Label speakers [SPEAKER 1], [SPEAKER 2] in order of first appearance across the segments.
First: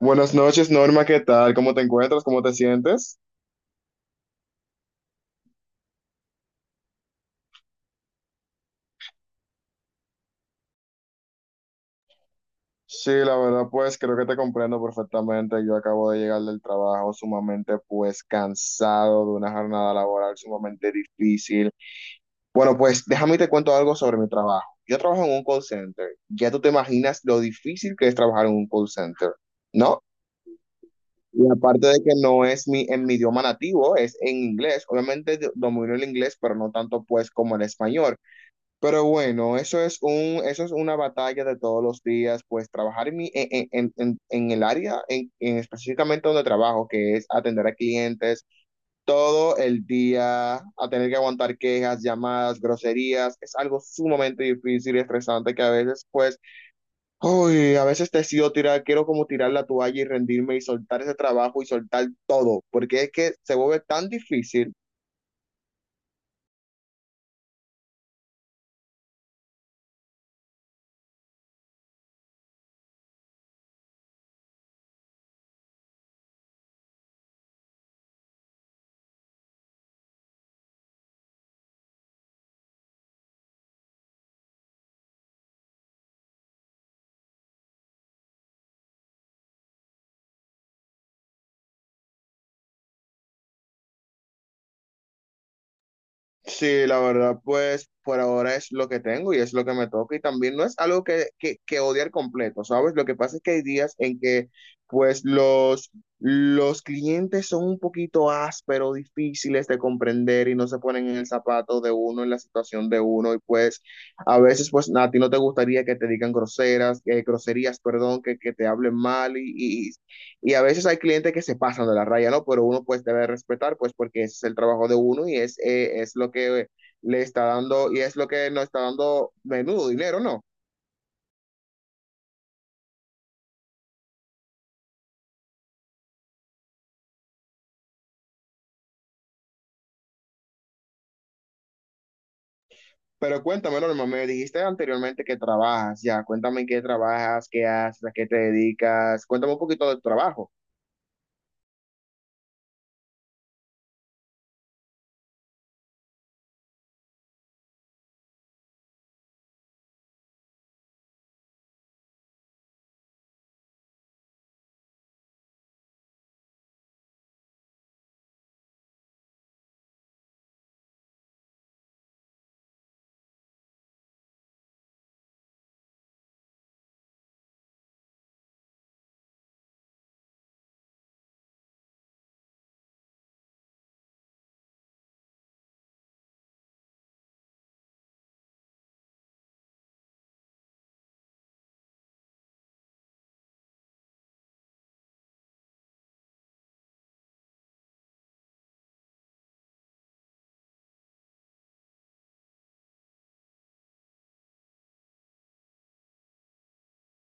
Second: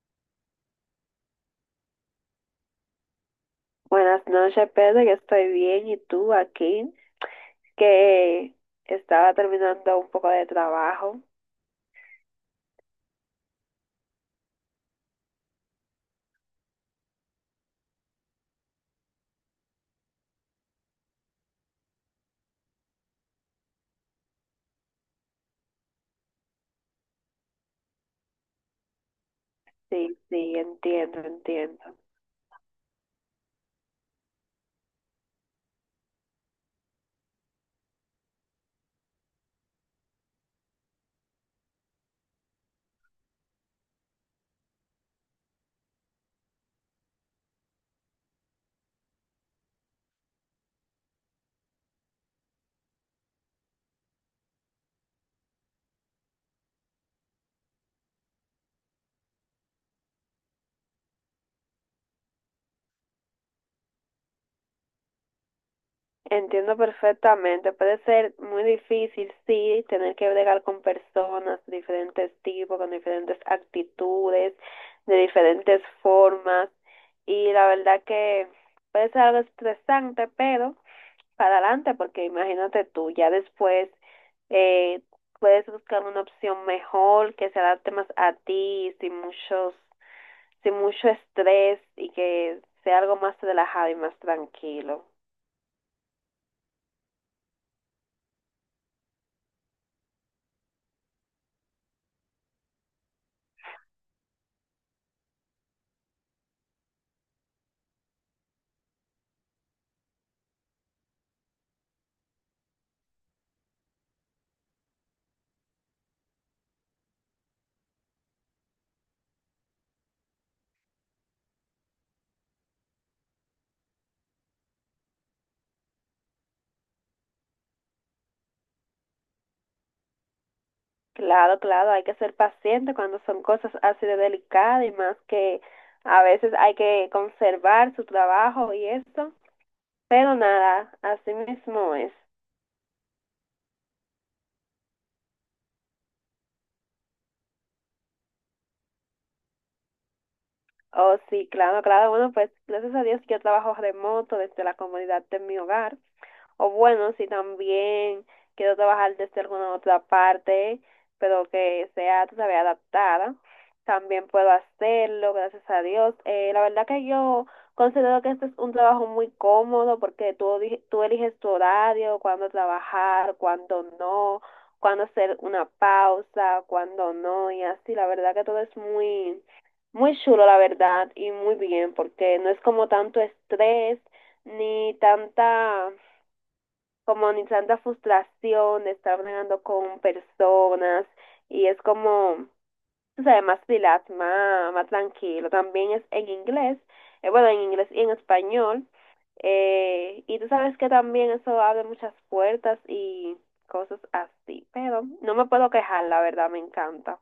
[SPEAKER 1] Buenas noches, Norma, ¿qué tal? ¿Cómo te encuentras? ¿Cómo te sientes?
[SPEAKER 2] Buenas noches, Pedro. Yo estoy bien. ¿Y tú, aquí? Que estaba terminando un poco de trabajo.
[SPEAKER 1] Sí, la verdad, pues creo que te comprendo perfectamente. Yo acabo de llegar del trabajo sumamente, pues, cansado de una jornada laboral sumamente difícil. Bueno, pues déjame te cuento algo sobre mi trabajo. Yo trabajo en un call center. Ya tú te imaginas lo difícil que es trabajar en un call center, ¿no?
[SPEAKER 2] Sí, sí, entiendo,
[SPEAKER 1] Y
[SPEAKER 2] entiendo.
[SPEAKER 1] aparte de que no es mi, en mi idioma nativo, es en inglés. Obviamente domino el inglés, pero no tanto, pues, como el español. Pero bueno, eso es un, eso es una batalla de todos los días, pues trabajar en el área, en específicamente donde trabajo, que es atender a clientes todo el día, a tener que aguantar quejas, llamadas, groserías, es algo sumamente difícil y estresante que a veces, pues, uy, a veces decido tirar, quiero como tirar la toalla y rendirme y soltar ese trabajo y soltar todo, porque es que se vuelve tan difícil.
[SPEAKER 2] Entiendo perfectamente. Puede ser muy difícil, sí, tener que bregar con personas de diferentes tipos, con diferentes actitudes, de diferentes formas. Y la verdad que puede ser algo estresante, pero para adelante, porque imagínate tú, ya después eh, puedes buscar una opción mejor que se adapte más a ti, sin muchos, sin mucho estrés y que sea algo más relajado y más tranquilo.
[SPEAKER 1] Sí, la verdad, pues por ahora es lo que tengo y es lo que me toca y también no es algo que odiar completo, ¿sabes? Lo que pasa es que hay días en que pues los clientes son un poquito ásperos, difíciles de comprender y no se ponen en el zapato de uno, en la situación de uno y pues a veces pues a ti no te gustaría que te digan groseras, groserías, perdón, que te hablen mal y a veces hay clientes que se pasan de la raya, ¿no? Pero uno pues debe respetar, pues porque ese es el trabajo de uno y es lo que le está dando y es lo que nos está dando menudo dinero, ¿no?
[SPEAKER 2] Claro, claro, hay que ser paciente cuando son cosas así de delicadas y más que a veces hay que conservar su trabajo y eso, pero nada, así mismo es.
[SPEAKER 1] Pero cuéntame, Norma, me dijiste anteriormente que trabajas, ya, cuéntame en qué trabajas, qué haces, a qué te dedicas, cuéntame un poquito del trabajo.
[SPEAKER 2] Oh, sí, claro, claro. Bueno, pues gracias a Dios yo trabajo remoto desde la comodidad de mi hogar. O bueno, si también quiero trabajar desde alguna otra parte, pero que sea, tú sabes, adaptada, también puedo hacerlo, gracias a Dios. La verdad que yo considero que este es un trabajo muy cómodo porque tú, tú eliges tu horario, cuándo trabajar, cuándo no, cuándo hacer una pausa, cuándo no, y así. La verdad que todo es muy, muy chulo, la verdad, y muy bien, porque no es como tanto estrés ni tanta comunicando frustración, de estar bregando con personas y es como, tú sabes, más relax, más, más tranquilo. También es en inglés, bueno, en inglés y en español. Y tú sabes que también eso abre muchas puertas y cosas así, pero no me puedo quejar, la verdad, me encanta.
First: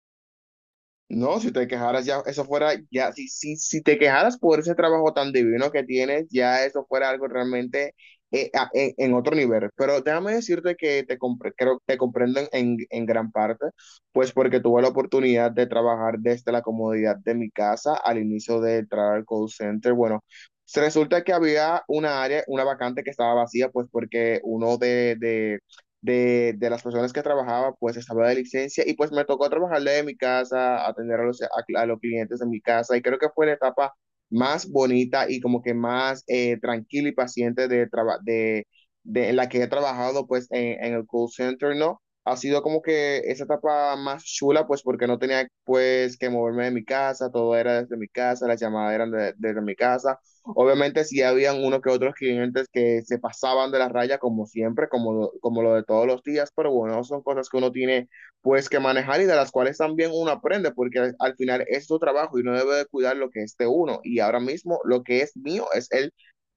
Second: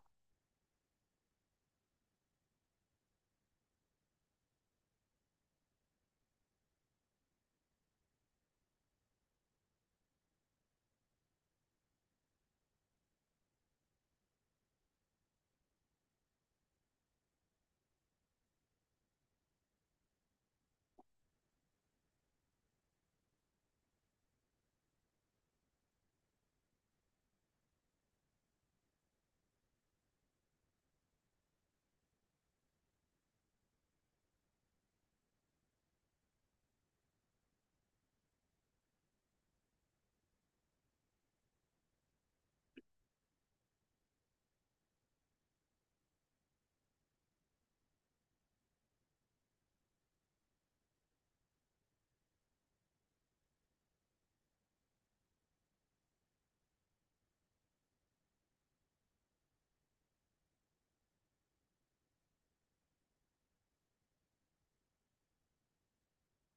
[SPEAKER 1] No, si te quejaras ya, eso fuera, ya, si te quejaras por ese trabajo tan divino que tienes, ya eso fuera algo realmente en otro nivel. Pero déjame decirte que te, creo, te comprendo en gran parte, pues porque tuve la oportunidad de trabajar desde la comodidad de mi casa al inicio de entrar al call center. Bueno, se resulta que había una área, una vacante que estaba vacía, pues porque uno de las personas que trabajaba, pues estaba de licencia y pues me tocó trabajar de mi casa, atender a a los clientes en mi casa y creo que fue la etapa más bonita y como que más tranquila y paciente de en la que he trabajado pues en el call center, ¿no? Ha sido como que esa etapa más chula pues porque no tenía pues que moverme de mi casa, todo era desde mi casa, las llamadas eran desde mi casa. Obviamente sí habían uno que otros clientes que se pasaban de la raya como siempre, como, como lo de todos los días, pero bueno, son cosas que uno tiene pues que manejar y de las cuales también uno aprende, porque al final es su trabajo y uno debe de cuidar lo que es de uno. Y ahora mismo lo que es mío es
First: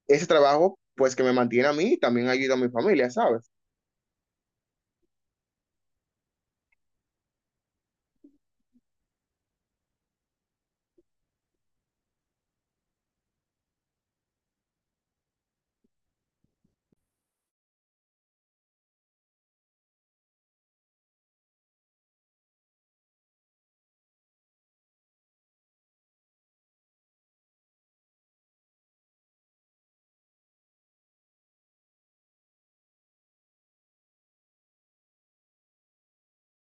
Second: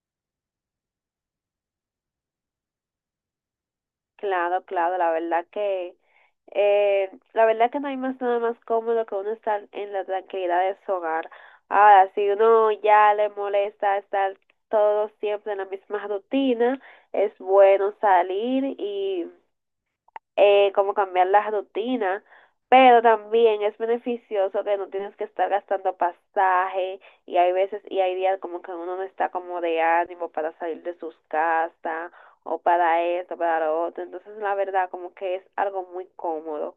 [SPEAKER 1] ese trabajo pues que me mantiene a mí y también ayuda a mi familia, ¿sabes?
[SPEAKER 2] Claro, claro, la verdad que no hay más nada más cómodo que uno estar en la tranquilidad de su hogar. Ahora, si uno ya le molesta estar todo siempre en la misma rutina, es bueno salir y como cambiar la rutina, pero también es beneficioso que no tienes que estar gastando pasaje y hay veces y hay días como que uno no está como de ánimo para salir de sus casas o para esto, para lo otro, entonces la verdad como que es algo muy cómodo.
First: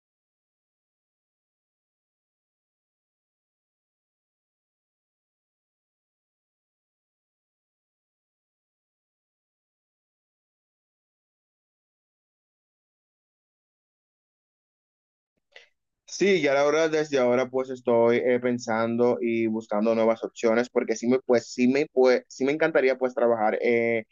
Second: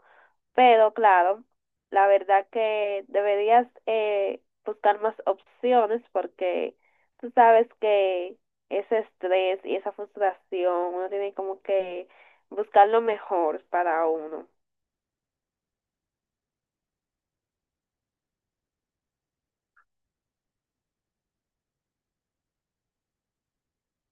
[SPEAKER 2] Pero claro, la verdad que deberías buscar más opciones porque tú sabes que ese estrés y esa frustración, uno tiene como que buscar lo mejor para uno.
[SPEAKER 1] Sí, ya la verdad desde ahora pues estoy pensando y buscando nuevas opciones porque sí me encantaría pues trabajar eh,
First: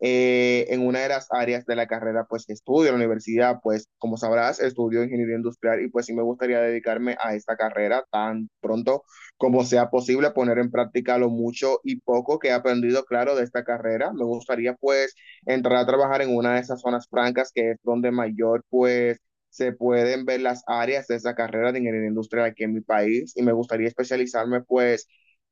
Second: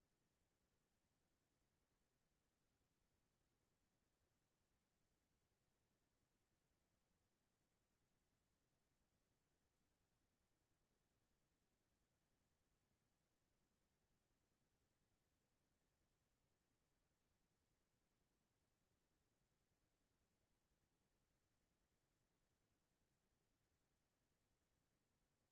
[SPEAKER 1] eh, en una de las áreas de la carrera pues que estudio en la universidad, pues como sabrás estudio ingeniería industrial y pues sí me gustaría dedicarme a esta carrera tan pronto como sea posible, poner en práctica lo mucho y poco que he aprendido, claro, de esta carrera me gustaría pues entrar a trabajar en una de esas zonas francas, que es donde mayor pues se pueden ver las áreas de esa carrera de ingeniería industrial aquí en mi país, y me gustaría especializarme pues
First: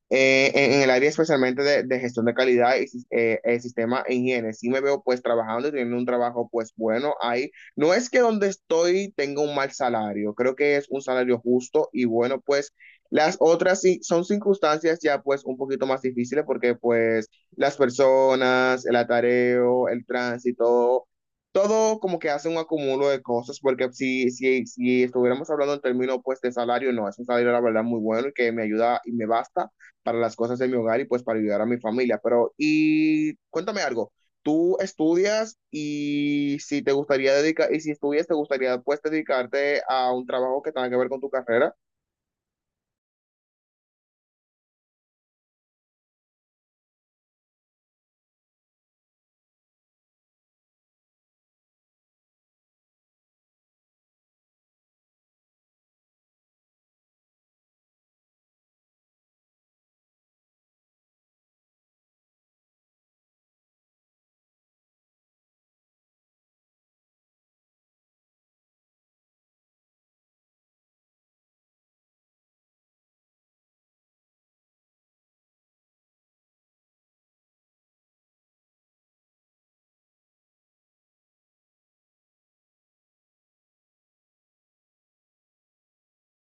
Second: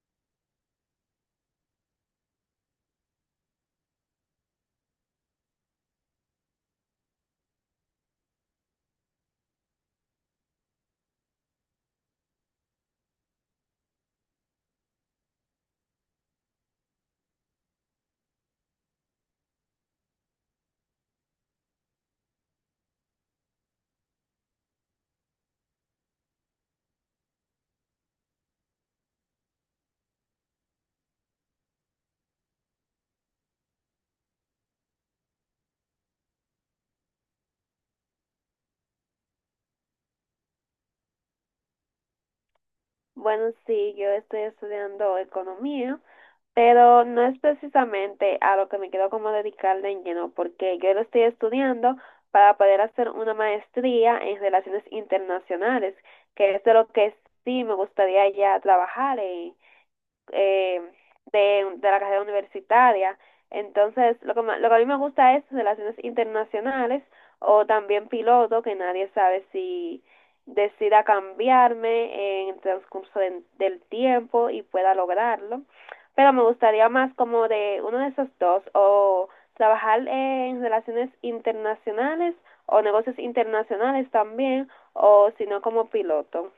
[SPEAKER 1] en el área, especialmente de gestión de calidad y sistema e higiene. Sí me veo pues trabajando y teniendo un trabajo pues bueno ahí. No es que donde estoy tenga un mal salario, creo que es un salario justo y bueno, pues las otras sí son circunstancias ya pues un poquito más difíciles, porque pues las personas, el atareo, el tránsito. Todo como que hace un acumulo de cosas, porque si estuviéramos hablando en términos pues de salario, no, es un salario la verdad muy bueno y que me ayuda y me basta para las cosas de mi hogar y pues para ayudar a mi familia. Pero, y cuéntame algo, tú estudias y si te gustaría dedicar, y si estudias, te gustaría pues dedicarte a un trabajo que tenga que ver con tu carrera.
[SPEAKER 2] Bueno, sí, yo estoy estudiando economía, pero no es precisamente a lo que me quiero como dedicar de lleno, porque yo lo estoy estudiando para poder hacer una maestría en relaciones internacionales, que es de lo que sí me gustaría ya trabajar. Eh, de, de la carrera universitaria. Entonces, lo que, lo que a mí me gusta es relaciones internacionales o también piloto, que nadie sabe si decida cambiarme en el transcurso del tiempo y pueda lograrlo. Pero me gustaría más como de uno de esos dos, o trabajar en relaciones internacionales o negocios internacionales también, o si no como piloto.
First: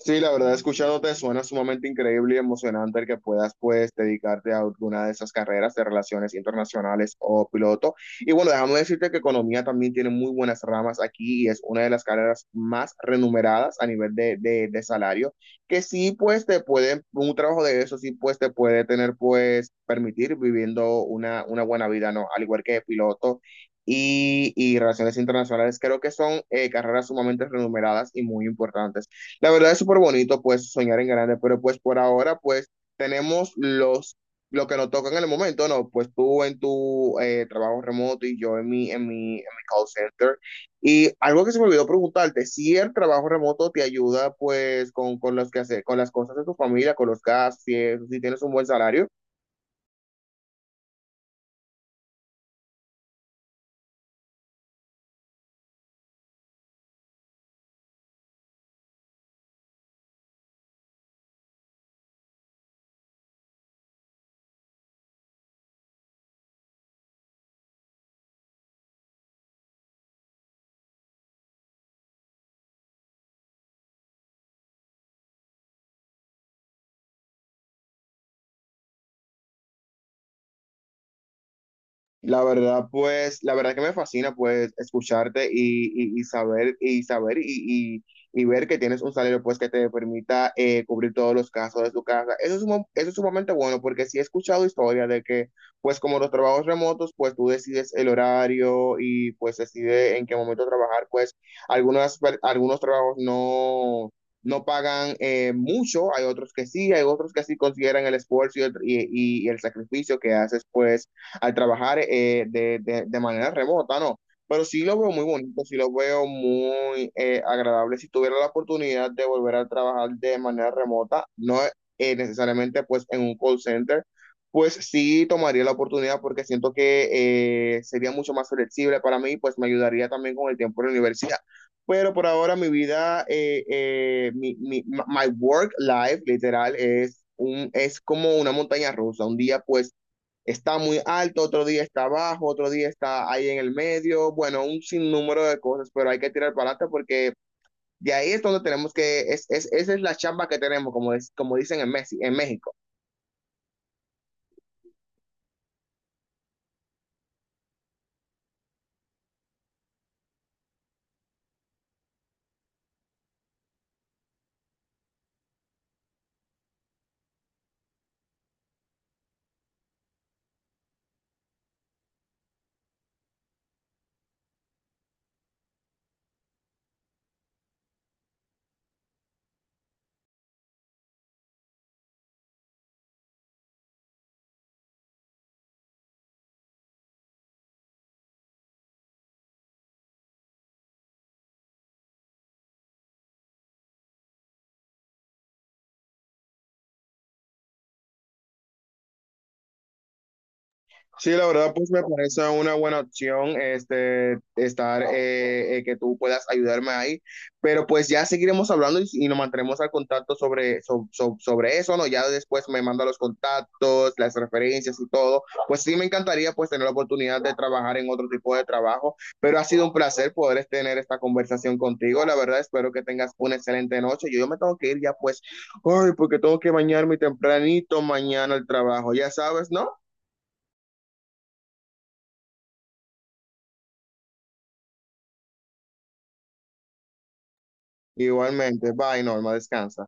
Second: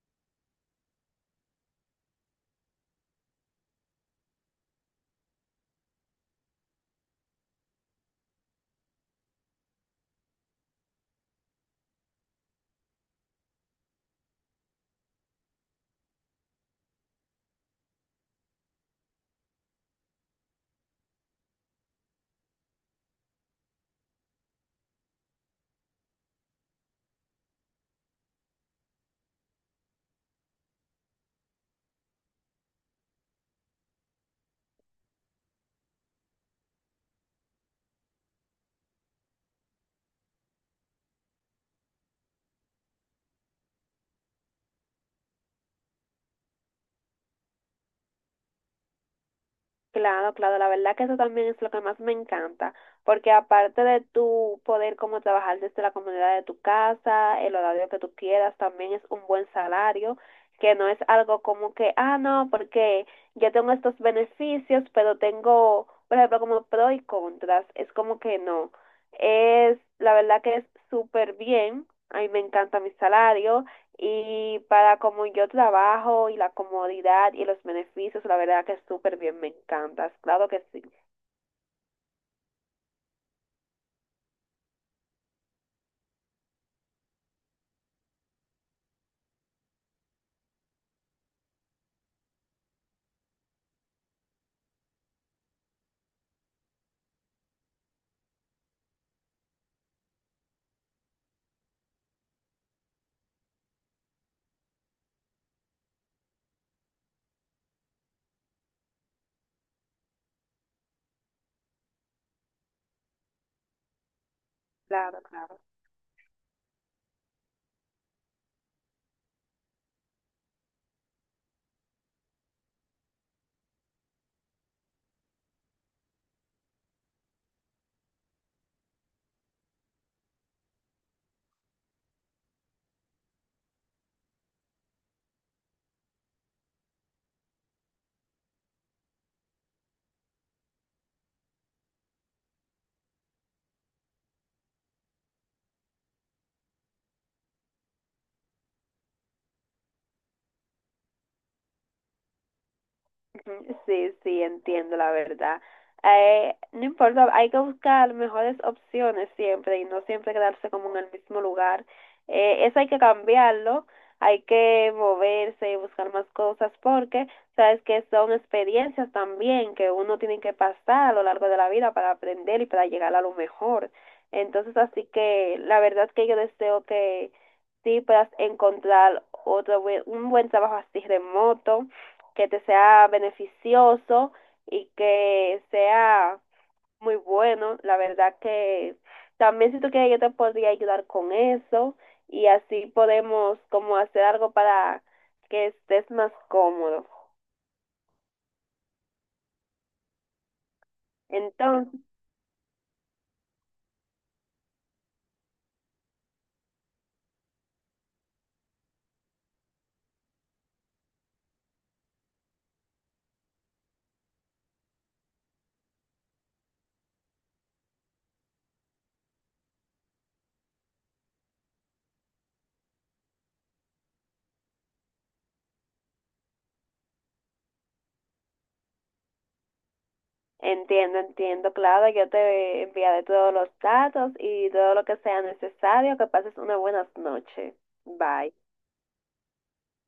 [SPEAKER 1] Sí, la verdad, escuchándote suena sumamente increíble y emocionante el que puedas, pues, dedicarte a alguna de esas carreras de relaciones internacionales o piloto. Y bueno, déjame decirte que economía también tiene muy buenas ramas aquí y es una de las carreras más remuneradas a nivel de salario, que sí, pues, te puede, un trabajo de eso sí, pues, te puede tener, pues, permitir viviendo una buena vida, ¿no? Al igual que piloto y relaciones internacionales, creo que son carreras sumamente remuneradas y muy importantes. La verdad es súper bonito, pues, soñar en grande, pero pues por ahora, pues, tenemos lo que nos toca en el momento, ¿no? Pues tú en tu trabajo remoto y yo en mi call center. Y algo que se me olvidó preguntarte, si el trabajo remoto te ayuda, pues, con los que hacer, con las cosas de tu familia, con los gastos, si, si tienes un buen salario.
[SPEAKER 2] Claro, claro, la verdad que eso también es lo que más me encanta, porque aparte de tu poder como trabajar desde la comodidad de tu casa, el horario que tú quieras, también es un buen salario, que no es algo como que, ah, no, porque yo tengo estos beneficios, pero tengo, por ejemplo, como pro y contras, es como que no, es, la verdad que es súper bien, a mí me encanta mi salario, y para como yo trabajo y la comodidad y los beneficios, la verdad que súper bien, me encantas. Claro que sí.
[SPEAKER 1] La verdad, pues, la verdad que me fascina, pues, escucharte y, y saber, y ver que tienes un salario, pues, que te permita cubrir todos los casos de tu casa. Eso es, eso es sumamente bueno, porque sí he escuchado historias de que, pues, como los trabajos remotos, pues, tú decides el horario y, pues, decides en qué momento trabajar, pues, algunas, algunos trabajos no... No pagan mucho, hay otros que sí, hay otros que sí consideran el esfuerzo y el sacrificio que haces, pues, al trabajar de manera remota, ¿no? Pero sí lo veo
[SPEAKER 2] Claro,
[SPEAKER 1] muy
[SPEAKER 2] claro.
[SPEAKER 1] bonito, sí lo veo muy agradable. Si tuviera la oportunidad de volver a trabajar de manera remota, no necesariamente pues en un call center, pues sí tomaría la oportunidad porque siento que sería mucho más flexible para mí, pues me ayudaría también con el tiempo de la universidad. Pero por ahora mi vida, my work life literal es, un, es como una montaña rusa. Un día pues está muy alto, otro día está bajo, otro día está ahí en el medio, bueno, un sinnúmero de cosas, pero hay que tirar para adelante porque de ahí es donde tenemos que, es, esa es la chamba que tenemos, como, es, como dicen en, Messi, en México.
[SPEAKER 2] Ujú, sí, sí, entiendo la verdad. No importa, hay que buscar mejores opciones siempre y no siempre quedarse como en el mismo lugar. Eso hay que cambiarlo, hay que moverse y buscar más cosas porque sabes que son experiencias también que uno tiene que pasar a lo largo de la vida para aprender y para llegar a lo mejor. Entonces, así que la verdad que yo deseo que sí puedas encontrar un buen trabajo así remoto, que te sea beneficioso y que sea muy bueno. La verdad que también si tú quieres yo te podría ayudar con eso y así podemos como hacer algo para que estés más cómodo.
[SPEAKER 1] Sí, la verdad, pues me
[SPEAKER 2] Entonces,
[SPEAKER 1] parece una buena opción este, estar, que tú puedas ayudarme ahí, pero pues ya seguiremos hablando y nos mantendremos al contacto sobre, sobre eso, ¿no? Ya después me manda los contactos, las referencias y todo. Pues sí, me encantaría pues tener la oportunidad de trabajar en otro tipo de trabajo, pero ha sido un placer poder este, tener esta conversación contigo. La verdad, espero que tengas una excelente noche. Yo me tengo que ir ya pues, ay, porque tengo que bañarme tempranito mañana al trabajo, ya sabes, ¿no?
[SPEAKER 2] entiendo, entiendo, claro, yo te enviaré todos los datos y todo lo que sea necesario. Que pases unas buenas noches. Bye.
[SPEAKER 1] Igualmente, bye, Norma, descansa.